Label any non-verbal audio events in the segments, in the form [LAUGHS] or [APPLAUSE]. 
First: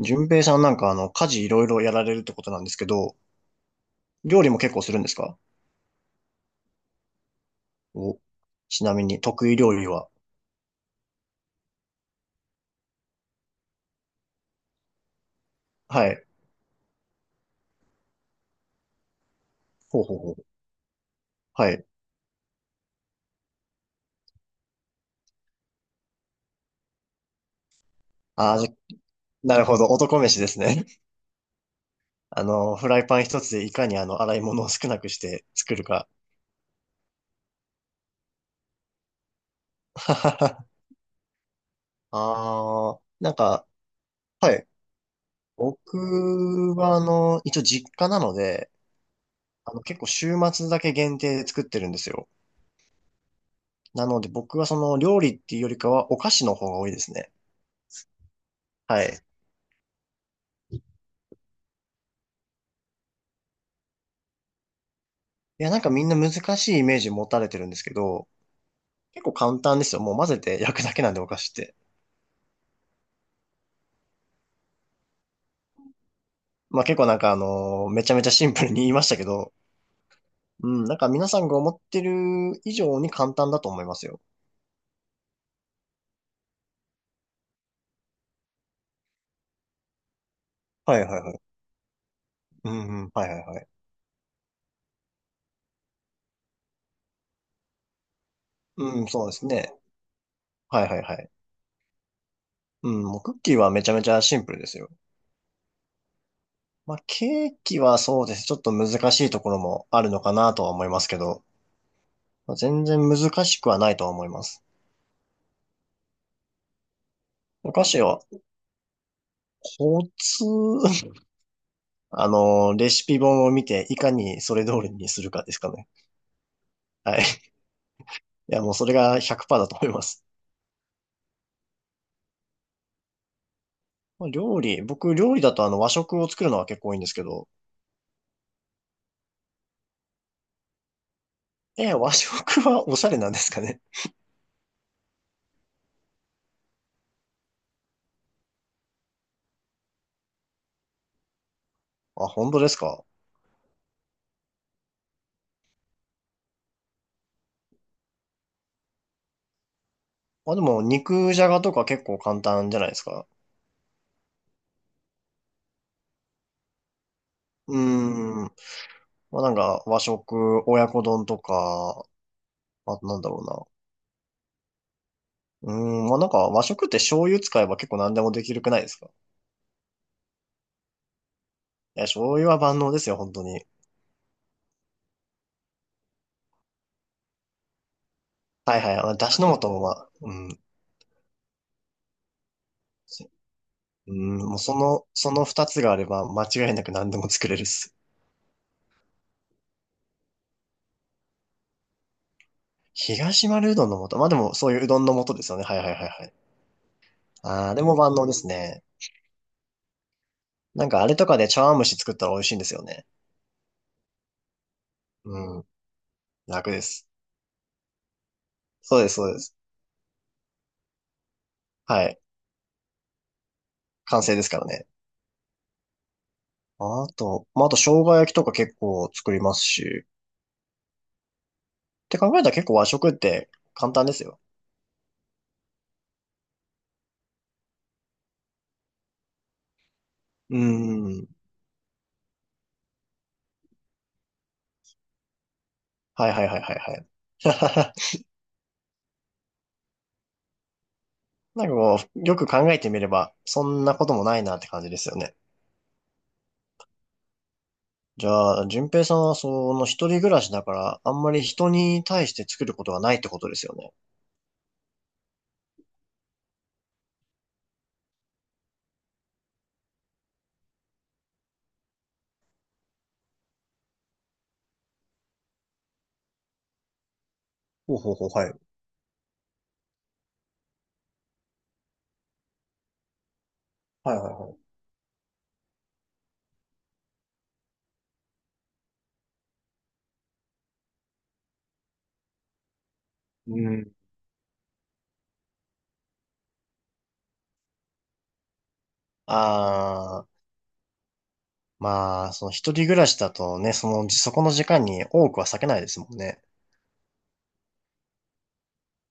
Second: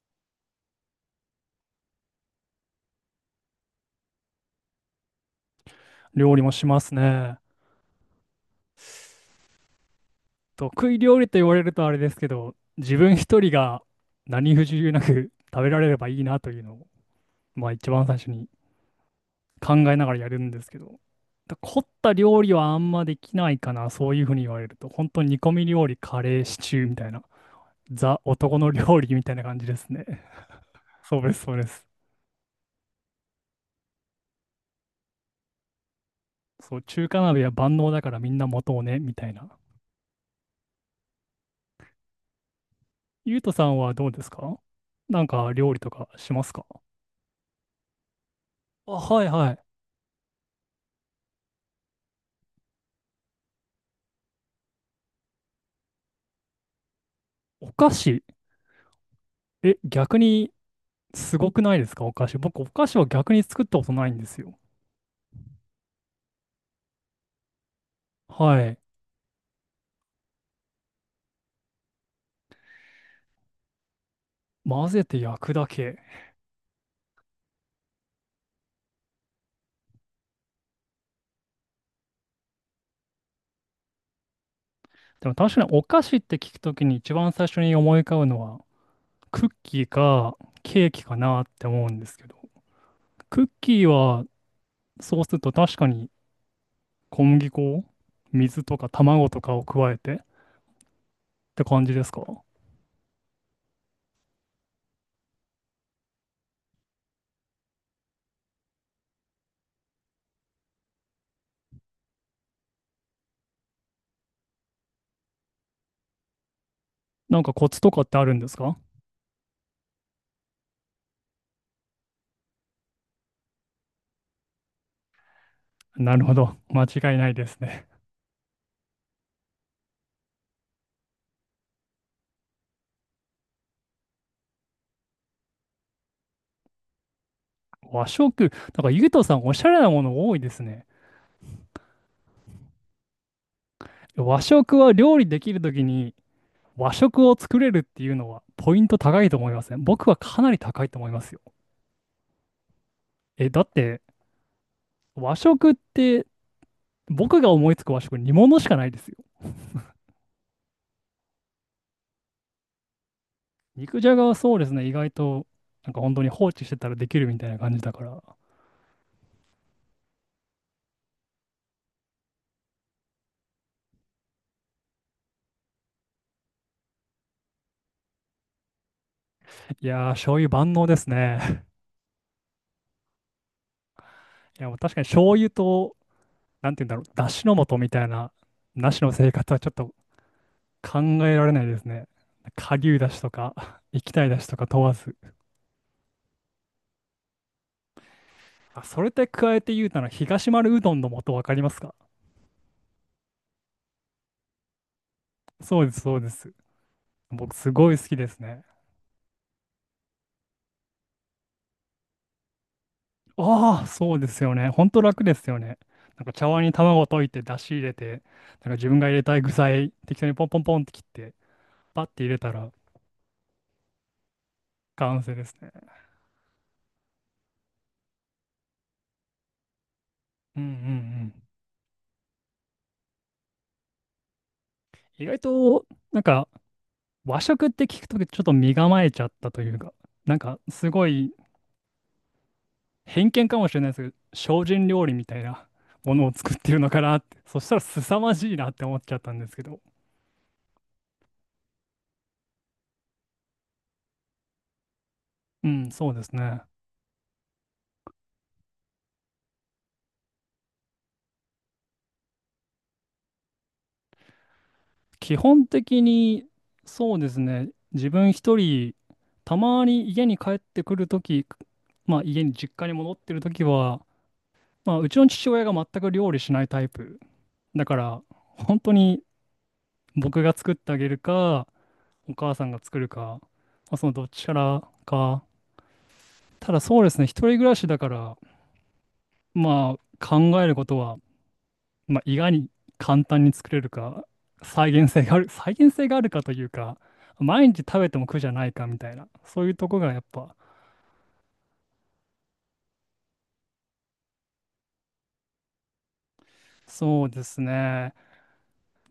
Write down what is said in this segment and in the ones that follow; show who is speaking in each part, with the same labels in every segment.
Speaker 1: 順平さんなんか家事いろいろやられるってことなんですけど、料理も結構するんですか？
Speaker 2: 料理もしますね。
Speaker 1: お、ちなみに得意料理は？
Speaker 2: 得意料理と言われるとあれですけど、自分一人が何不自由なく食べられれば
Speaker 1: は
Speaker 2: いい
Speaker 1: い。
Speaker 2: なというのを、まあ一番最初に考え
Speaker 1: ほう
Speaker 2: なが
Speaker 1: ほ
Speaker 2: ら
Speaker 1: う
Speaker 2: や
Speaker 1: ほ
Speaker 2: る
Speaker 1: う。
Speaker 2: んですけど、だ
Speaker 1: は
Speaker 2: 凝
Speaker 1: い。
Speaker 2: った料理はあんまできないかな、そういうふうに言われると、本当に煮込み料理、カレー、シチューみたいな、ザ
Speaker 1: ああ、
Speaker 2: 男
Speaker 1: じゃ、
Speaker 2: の料理みたいな感
Speaker 1: なる
Speaker 2: じで
Speaker 1: ほど。
Speaker 2: すね。
Speaker 1: 男飯ですね。[LAUGHS]
Speaker 2: そうです、そうです。
Speaker 1: フライパン一つでいかに洗い物を少なくして作るか。
Speaker 2: そう、中華鍋は万能だからみんな持とうね、みたいな。
Speaker 1: [LAUGHS] ああ、なん
Speaker 2: ゆうとさ
Speaker 1: か、
Speaker 2: んはどうです
Speaker 1: は
Speaker 2: か？
Speaker 1: い。
Speaker 2: なんか料理と
Speaker 1: 僕
Speaker 2: かしますか？
Speaker 1: は一応実家なので、
Speaker 2: あ、はいはい。
Speaker 1: 結構週末だけ限定で作ってるんですよ。なので僕はその料理っていうよりかはお菓子の方が多いですね。
Speaker 2: お菓子。
Speaker 1: はい。
Speaker 2: え、逆にすごくないですか、お菓子。僕、お菓子は逆に作ったことないんですよ。
Speaker 1: いや、なんかみんな難しいイメージ持たれてるんですけど、
Speaker 2: はい。
Speaker 1: 結構簡単ですよ。もう混ぜて焼くだけなんでお菓子って。
Speaker 2: 混ぜて焼くだけ。
Speaker 1: まあ結構なんかめちゃめちゃシンプルに言いましたけど、うん、なんか皆さんが思ってる以上に簡単だと思いますよ。
Speaker 2: でも確かにお菓子って聞くときに一番最初に思い浮かぶのは、クッキーかケー
Speaker 1: はい
Speaker 2: キか
Speaker 1: はいはい。
Speaker 2: なって思うんですけど、
Speaker 1: うんうん、はいはい
Speaker 2: クッ
Speaker 1: はい。
Speaker 2: キーはそうすると確かに小麦粉、水とか
Speaker 1: うん、そう
Speaker 2: 卵
Speaker 1: で
Speaker 2: と
Speaker 1: す
Speaker 2: かを
Speaker 1: ね。
Speaker 2: 加えてっ
Speaker 1: はいはいはい。
Speaker 2: て感じですか？
Speaker 1: うん、もうクッキーはめちゃめちゃシンプルですよ。まあケーキはそうです。ちょっと難しいところもあるのかなとは思いますけど、まあ全然難しくはないとは思います。
Speaker 2: なんかコ
Speaker 1: お
Speaker 2: ツ
Speaker 1: 菓
Speaker 2: と
Speaker 1: 子
Speaker 2: かって
Speaker 1: は
Speaker 2: あるんですか？
Speaker 1: コツ、レシピ本を見て、いかにそれ通りにするかですかね。
Speaker 2: なるほど。間違
Speaker 1: は
Speaker 2: い
Speaker 1: い。
Speaker 2: ないで
Speaker 1: い
Speaker 2: すね。
Speaker 1: や、もうそれが100%だと思います。まあ料理、僕、料理だと和食を作るのは結構多いんですけど、
Speaker 2: 和食、なんかゆうとさんおしゃれなもの多いですね。
Speaker 1: え、和食はおしゃれなんですかね。
Speaker 2: 和食は料理できるときに和食を作れるっていうのはポイント高いと思いません？僕はかなり高いと思いますよ。
Speaker 1: あ、本当ですか。
Speaker 2: え、だって和食って僕が思いつく和食煮物しかないですよ。
Speaker 1: まあでも、肉じゃがとか結構簡単じゃないですか。
Speaker 2: 肉じゃがはそうですね、意外と本当に放置してたらできるみたいな感
Speaker 1: う
Speaker 2: じだから。
Speaker 1: ーん。まあなんか、和食、親子丼とか、あとなんだろうな。うーん、まあなんか、和食って醤油使えば結構何でもできるくないですか？
Speaker 2: いやー、醤油万能ですね。
Speaker 1: いや、醤油は万能ですよ、本当に。
Speaker 2: [LAUGHS] いや、もう確かに醤油と、なんて言うんだろう、だしの素みたいな、
Speaker 1: はい
Speaker 2: な
Speaker 1: はい。
Speaker 2: し
Speaker 1: ま
Speaker 2: の
Speaker 1: あ、だ
Speaker 2: 生
Speaker 1: し
Speaker 2: 活は
Speaker 1: の
Speaker 2: ち
Speaker 1: 素
Speaker 2: ょっ
Speaker 1: もま
Speaker 2: と
Speaker 1: あ、うん。
Speaker 2: 考えられないですね。顆粒だしとか、液
Speaker 1: う
Speaker 2: 体
Speaker 1: ん、
Speaker 2: だし
Speaker 1: も
Speaker 2: と
Speaker 1: う
Speaker 2: か
Speaker 1: そ
Speaker 2: 問わ
Speaker 1: の、
Speaker 2: ず。
Speaker 1: その二つがあれば間違いなく何でも作れるっす。
Speaker 2: あ、それって加えて言うたら、東丸うどんの素わかりますか？
Speaker 1: 東丸うどんの素。まあでもそういううどんの素ですよね。はい
Speaker 2: そ
Speaker 1: は
Speaker 2: う
Speaker 1: い
Speaker 2: です、
Speaker 1: はい
Speaker 2: そう
Speaker 1: は
Speaker 2: で
Speaker 1: い。
Speaker 2: す。僕、
Speaker 1: あ
Speaker 2: す
Speaker 1: あ、で
Speaker 2: ご
Speaker 1: も
Speaker 2: い好
Speaker 1: 万
Speaker 2: き
Speaker 1: 能
Speaker 2: で
Speaker 1: で
Speaker 2: す
Speaker 1: す
Speaker 2: ね。
Speaker 1: ね。なんかあれとかで茶碗蒸し作ったら美味しいんですよね。
Speaker 2: ああ、そうですよね。ほんと楽ですよ
Speaker 1: うん。
Speaker 2: ね。なんか茶碗
Speaker 1: 楽
Speaker 2: に
Speaker 1: で
Speaker 2: 卵
Speaker 1: す。
Speaker 2: 溶いて、出汁入れて、なんか自分
Speaker 1: そう
Speaker 2: が
Speaker 1: で
Speaker 2: 入
Speaker 1: す、
Speaker 2: れ
Speaker 1: そう
Speaker 2: た
Speaker 1: で
Speaker 2: い具
Speaker 1: す。
Speaker 2: 材、適当にポンポンポンって切って、
Speaker 1: は
Speaker 2: パッ
Speaker 1: い。
Speaker 2: て入れたら
Speaker 1: 完成ですからね。
Speaker 2: 完成ですね。
Speaker 1: あと、まああと生姜焼きとか結構作りますし。
Speaker 2: うんうんうん。
Speaker 1: って考えたら結構和食って簡単ですよ。
Speaker 2: 意外と、なんか和食って聞くとちょっと身構えちゃったというか、なん
Speaker 1: う
Speaker 2: かすご
Speaker 1: ん。
Speaker 2: い偏見かもしれないですけど、精進料理みたいなもの
Speaker 1: は
Speaker 2: を
Speaker 1: いはい
Speaker 2: 作っ
Speaker 1: はい
Speaker 2: て
Speaker 1: は
Speaker 2: る
Speaker 1: い
Speaker 2: の
Speaker 1: は
Speaker 2: か
Speaker 1: い。
Speaker 2: なって、[LAUGHS] そしたら凄まじいなって思っちゃったんですけど。
Speaker 1: [LAUGHS] なんかこう、よく考えてみれば、そんなこともないなって感じですよね。
Speaker 2: うん、そうですね。
Speaker 1: じゃあ、淳平さんはその一人暮らしだから、あんまり人に対して作ることがないってことですよね。
Speaker 2: 基本的に、そうですね。自分一人、たまに家に帰ってくるとき、まあ家に実家に戻ってるときは、まあうちの父親が全く料理しないタイプ。だ
Speaker 1: ほ
Speaker 2: か
Speaker 1: うほう
Speaker 2: ら、
Speaker 1: ほう、はい。
Speaker 2: 本当に僕が作ってあげるか、お母さんが作るか、まあ、その
Speaker 1: はい
Speaker 2: どっ
Speaker 1: はい
Speaker 2: ちか
Speaker 1: は
Speaker 2: らか。ただそうですね、一人暮らしだから、まあ、考えることは、まあ、意外に簡単に
Speaker 1: い。う
Speaker 2: 作れる
Speaker 1: ん。
Speaker 2: か、再現性がある、再現性があるかというか、毎日食べても苦じゃないかみたいな、そういうとこがやっ
Speaker 1: ああ、
Speaker 2: ぱ、
Speaker 1: まあ、その一人暮らしだとね、その、そこの時間に多くは避けないですもんね。
Speaker 2: そうですね。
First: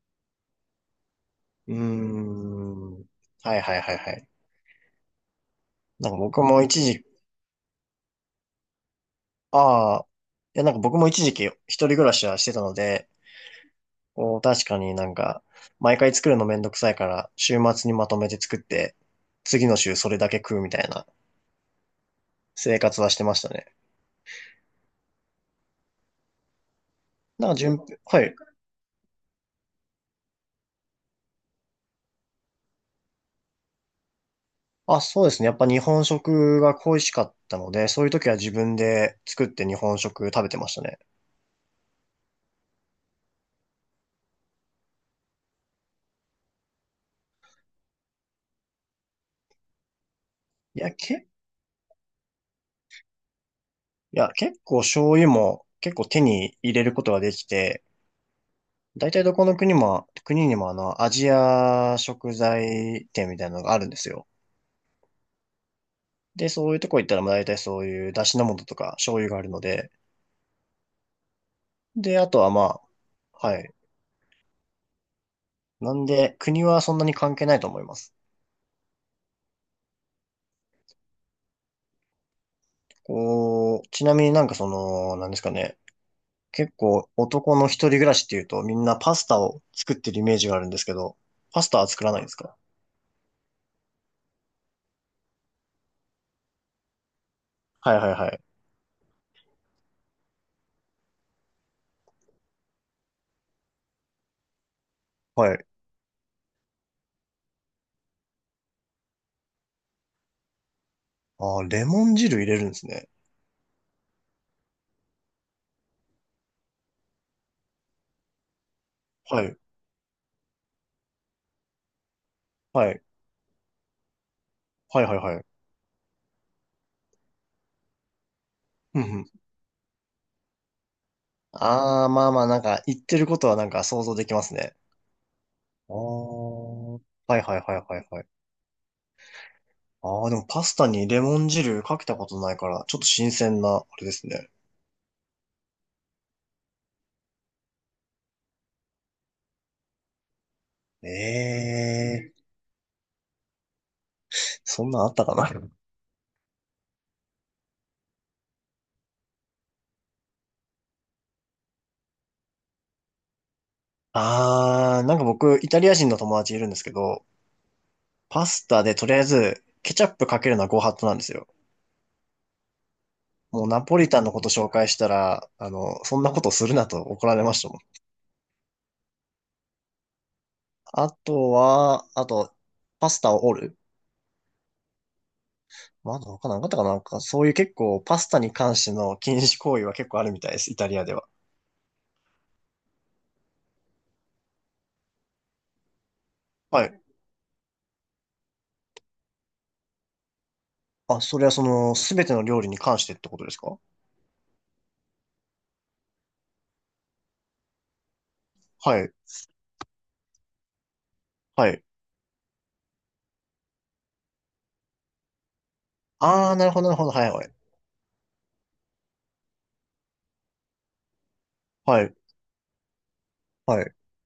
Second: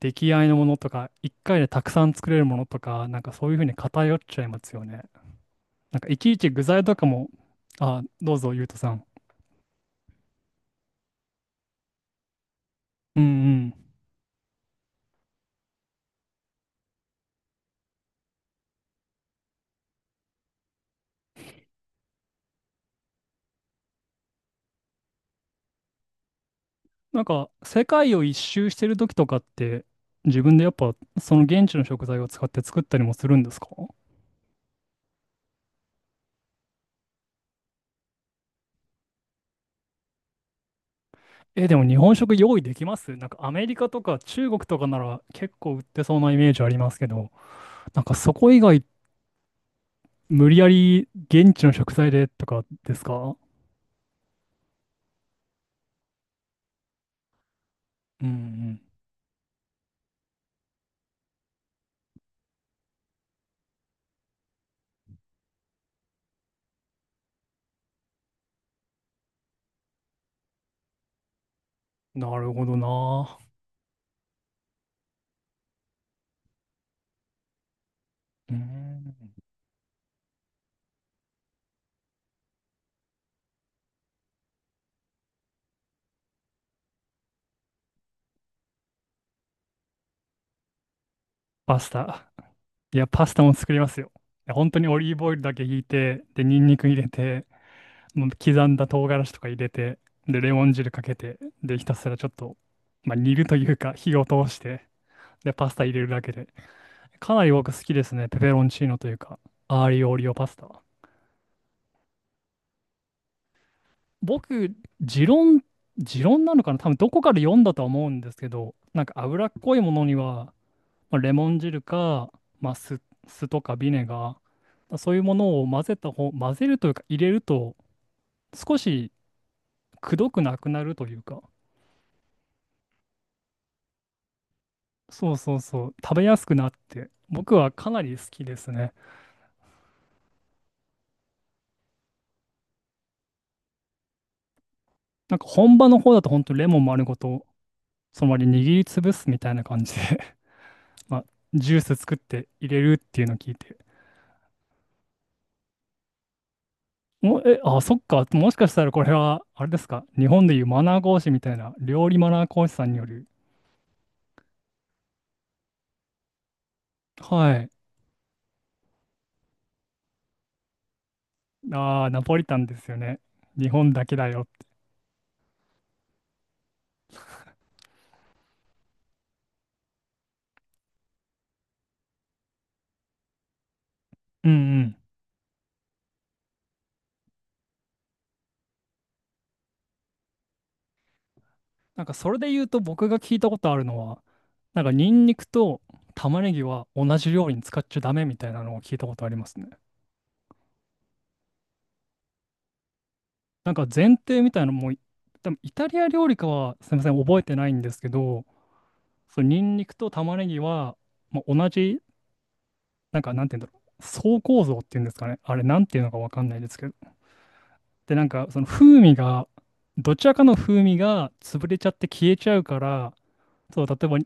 Speaker 2: 出来合いのものとか、一回で
Speaker 1: うー
Speaker 2: たくさん作れるものと
Speaker 1: ん。
Speaker 2: か、なんかそういう
Speaker 1: は
Speaker 2: ふ
Speaker 1: い
Speaker 2: うに
Speaker 1: はいはいは
Speaker 2: 偏っ
Speaker 1: い。
Speaker 2: ちゃいますよね。なんか
Speaker 1: なん
Speaker 2: い
Speaker 1: か
Speaker 2: ちい
Speaker 1: 僕
Speaker 2: ち
Speaker 1: も
Speaker 2: 具材
Speaker 1: 一
Speaker 2: と
Speaker 1: 時、
Speaker 2: かも、あ、どうぞ、ゆうとさん。
Speaker 1: ああ、いやなんか僕も一時期一人暮らしはしてたので、
Speaker 2: うんうん。
Speaker 1: こう確かになんか、毎回作るのめんどくさいから、週末にまとめて作って、次の週それだけ食うみたいな生活はしてましたね。
Speaker 2: なん
Speaker 1: な
Speaker 2: か、
Speaker 1: んか順、
Speaker 2: 世界
Speaker 1: は
Speaker 2: を一
Speaker 1: い。
Speaker 2: 周してる時とかって、自分でやっぱ、その現地の食材を使って作ったりもするんですか？
Speaker 1: あ、そうですね。やっぱ日本食が恋しかったので、そういう時は自分で作って日本食食べてましたね。
Speaker 2: え、でも日本食用意できます？なんかアメリカとか中国とかなら結構売ってそうなイメージありますけど、なんかそこ以外無理や
Speaker 1: いや、
Speaker 2: り現地の食材でとかですか？
Speaker 1: いや、結構醤油も結構手に入れることができて、
Speaker 2: うん
Speaker 1: 大体どこの国も、国にもアジア食材店みたいなのがあるんですよ。で、そういうとこ行ったら、まあ大体そういう出汁の素とか醤油があるので、
Speaker 2: う
Speaker 1: で、
Speaker 2: ん。
Speaker 1: あ
Speaker 2: な
Speaker 1: とは
Speaker 2: るほど
Speaker 1: ま
Speaker 2: な。
Speaker 1: あ、はい。なんで、国はそんなに関係ないと思います。
Speaker 2: うん。
Speaker 1: こう、ちなみになんかその、なんですかね。結構男の一人暮らしっていうとみんなパスタを作ってるイメージがあるんですけど、パス
Speaker 2: パ
Speaker 1: タは
Speaker 2: ス
Speaker 1: 作らないんで
Speaker 2: タ。
Speaker 1: すか？
Speaker 2: いや、パスタも作りますよ。いや本当にオリーブオイルだけひいて、で、ニンニク入れて、
Speaker 1: はいはい
Speaker 2: も
Speaker 1: は
Speaker 2: う
Speaker 1: い。
Speaker 2: 刻んだ唐辛子とか入れて、で、レモン汁かけて、で、ひたすらちょっと、まあ、煮るというか火を通して、
Speaker 1: は
Speaker 2: で、
Speaker 1: い。
Speaker 2: パスタ入れるだけで。かなり僕好きですね。ペペロンチーノというか、アーリオオリオパスタは。
Speaker 1: ああ、レモン汁入れるんですね。
Speaker 2: 僕、持論、持論なのかな、多分どこかで読んだとは思うんですけど、なんか
Speaker 1: は
Speaker 2: 脂っ
Speaker 1: い。
Speaker 2: こいものには、まあ、レモン汁か、まあ、
Speaker 1: は
Speaker 2: 酢、
Speaker 1: い。
Speaker 2: 酢とかビネガー、
Speaker 1: はい
Speaker 2: そ
Speaker 1: は
Speaker 2: う
Speaker 1: い
Speaker 2: いうも
Speaker 1: はい。
Speaker 2: のを混ぜた方、混ぜるというか入れると、少
Speaker 1: うん
Speaker 2: し
Speaker 1: うん。
Speaker 2: くどくなくなるというか、
Speaker 1: ああ、まあまあなんか言ってることはなんか想像できますね。
Speaker 2: そうそうそ
Speaker 1: あ
Speaker 2: う、
Speaker 1: あ。
Speaker 2: 食べやすくなって、
Speaker 1: はいはい
Speaker 2: 僕
Speaker 1: はい
Speaker 2: はか
Speaker 1: は
Speaker 2: な
Speaker 1: い
Speaker 2: り
Speaker 1: は
Speaker 2: 好
Speaker 1: い。
Speaker 2: きですね。
Speaker 1: ああ、でもパスタにレモン汁かけたことないから、ちょっと新鮮な、あれですね。
Speaker 2: なんか本場の方だと本当レモン丸ごと、そのまま握りつぶすみたいな感じで、まあ、ジュース作っ
Speaker 1: ええ、
Speaker 2: て入れるっていうのを聞いて、
Speaker 1: そんなんあったかな？
Speaker 2: もえ、あ、そっか、もしかしたらこれは、あれですか、日本でいうマナー講師みたいな、料理マナー講師さんによる、
Speaker 1: あー、なんか僕、イタリア人の友達いるんですけど、
Speaker 2: はい、
Speaker 1: パスタでとりあえず、ケチャップかけるのはご法度なんですよ。
Speaker 2: あー、ナポリタンですよね。
Speaker 1: も
Speaker 2: 日
Speaker 1: うナ
Speaker 2: 本
Speaker 1: ポ
Speaker 2: だ
Speaker 1: リ
Speaker 2: け
Speaker 1: タン
Speaker 2: だ
Speaker 1: のこ
Speaker 2: よっ
Speaker 1: と
Speaker 2: て。
Speaker 1: 紹介したら、そんなことするなと怒られましたもん。あとは、あと、パスタを折る。
Speaker 2: うんうん。
Speaker 1: まだ他なんかあったかな、なんか、そういう結構、パスタに関しての禁止行為は結構あるみたいです、イタリアでは。
Speaker 2: なんかそれで言うと僕が聞いたことあるのは、なんかニンニクと玉ねぎ
Speaker 1: は
Speaker 2: は
Speaker 1: い。
Speaker 2: 同じ料理に使っちゃダメみたいなのを聞いたことありますね。
Speaker 1: あ、それはその、すべての料理に関してってことです
Speaker 2: なん
Speaker 1: か？
Speaker 2: か前提みたいなのも、多分イタリア料理かはすみません、覚えてないんですけど、
Speaker 1: はい。
Speaker 2: そのニンニクと玉ねぎは、まあ、
Speaker 1: は
Speaker 2: 同
Speaker 1: い。
Speaker 2: じなんか、なんて言うんだろう。層構造っていうんですかね。あれ、なんていうのかわかん
Speaker 1: あ
Speaker 2: な
Speaker 1: ー、
Speaker 2: い
Speaker 1: な
Speaker 2: で
Speaker 1: る
Speaker 2: す
Speaker 1: ほ
Speaker 2: け
Speaker 1: ど、
Speaker 2: ど。
Speaker 1: なるほど。はい、はい。
Speaker 2: で、なんか、その風味が、どちらかの風味が潰れちゃっ
Speaker 1: は
Speaker 2: て
Speaker 1: い。
Speaker 2: 消えちゃうから、
Speaker 1: は
Speaker 2: そう、
Speaker 1: い。
Speaker 2: 例えば、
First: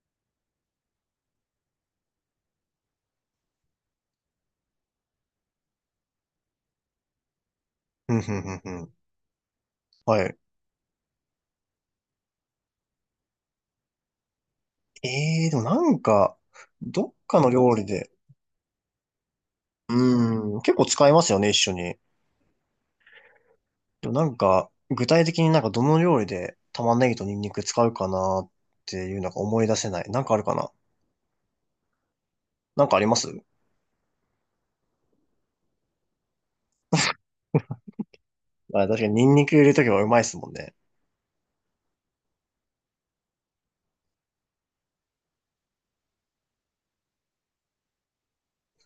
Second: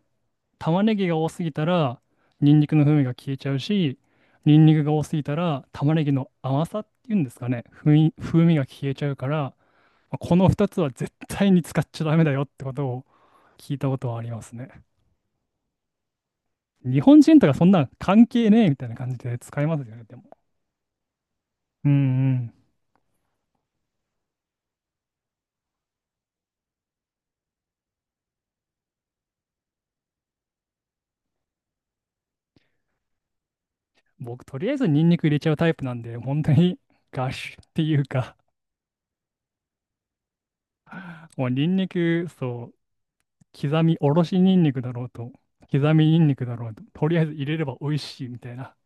Speaker 2: 玉ねぎが多すぎたら、ニンニクの風味が消えちゃうし、ニンニクが多すぎたら、玉ねぎの甘さっていうんですかね。風味、
Speaker 1: うん、う
Speaker 2: 風味
Speaker 1: ん、
Speaker 2: が
Speaker 1: うん、う
Speaker 2: 消え
Speaker 1: ん。
Speaker 2: ちゃうから、まあ
Speaker 1: は
Speaker 2: こ
Speaker 1: い。
Speaker 2: の2つは絶対に使っちゃダメだよってことを聞いたことはありますね。
Speaker 1: ええ、でもなんか、
Speaker 2: 日
Speaker 1: どっ
Speaker 2: 本人
Speaker 1: か
Speaker 2: と
Speaker 1: の
Speaker 2: かそん
Speaker 1: 料理
Speaker 2: な
Speaker 1: で、
Speaker 2: 関係ねえみたいな感じで使いますよね、でも。
Speaker 1: うーん、結構使いますよね、一緒
Speaker 2: うん
Speaker 1: に。
Speaker 2: うん。
Speaker 1: でもなんか、具体的になんかどの料理で玉ねぎとニンニク使うかなっていうのが思い出せない。なんかあるかな？なんかあります？
Speaker 2: 僕、とりあえずニンニク入れちゃうタイプなんで、本当に [LAUGHS] ガッシュっていうか、
Speaker 1: あ、確かにニンニク入れるときはうまいですもんね。
Speaker 2: もうニンニク、そう、刻みおろしニンニクだろうと、刻みニンニクだろうと、とりあえず入れれば美味しいみたいな。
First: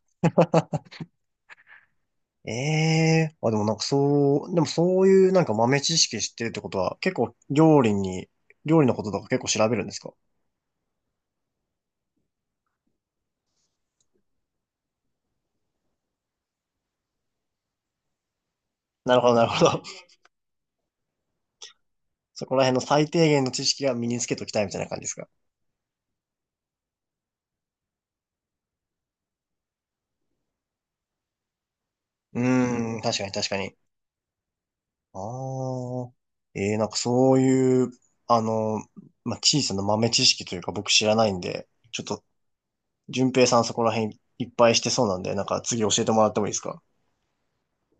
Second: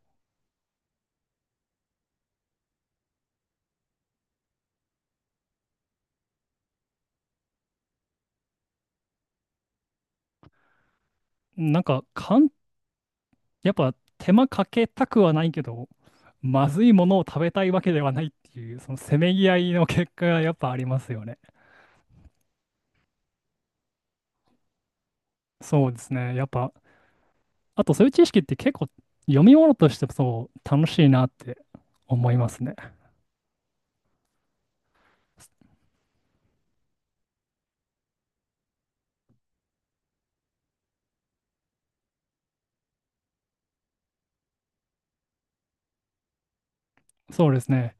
Speaker 1: ええ、あ、でもなんかそう、でもそういうなんか豆知識知ってるってことは、結構料理に、料理のこととか結構調べるんですか？
Speaker 2: なんか、かん、やっぱ手間かけたくはないけど、まずいものを食べたいわけではないっていう、その
Speaker 1: [LAUGHS] な
Speaker 2: せ
Speaker 1: るほ
Speaker 2: め
Speaker 1: ど、な
Speaker 2: ぎ
Speaker 1: る
Speaker 2: 合
Speaker 1: ほ
Speaker 2: い
Speaker 1: ど。
Speaker 2: の
Speaker 1: [LAUGHS]
Speaker 2: 結果がやっぱありますよね。
Speaker 1: そこら辺の最低限の知識は身につけときたいみたいな感じですか？
Speaker 2: そうですね。やっぱ、あとそういう知識って結構読み物としてそう楽しいなって思い
Speaker 1: う
Speaker 2: ますね。
Speaker 1: ーん、確かに確かに。ああ。えー、なんかそういう、あの、まあ、小さな豆知識というか僕知らないんで、ちょっと、順平さんそこら辺いっぱいしてそうなんで、なんか次教えてもらってもいいですか？
Speaker 2: そうですね。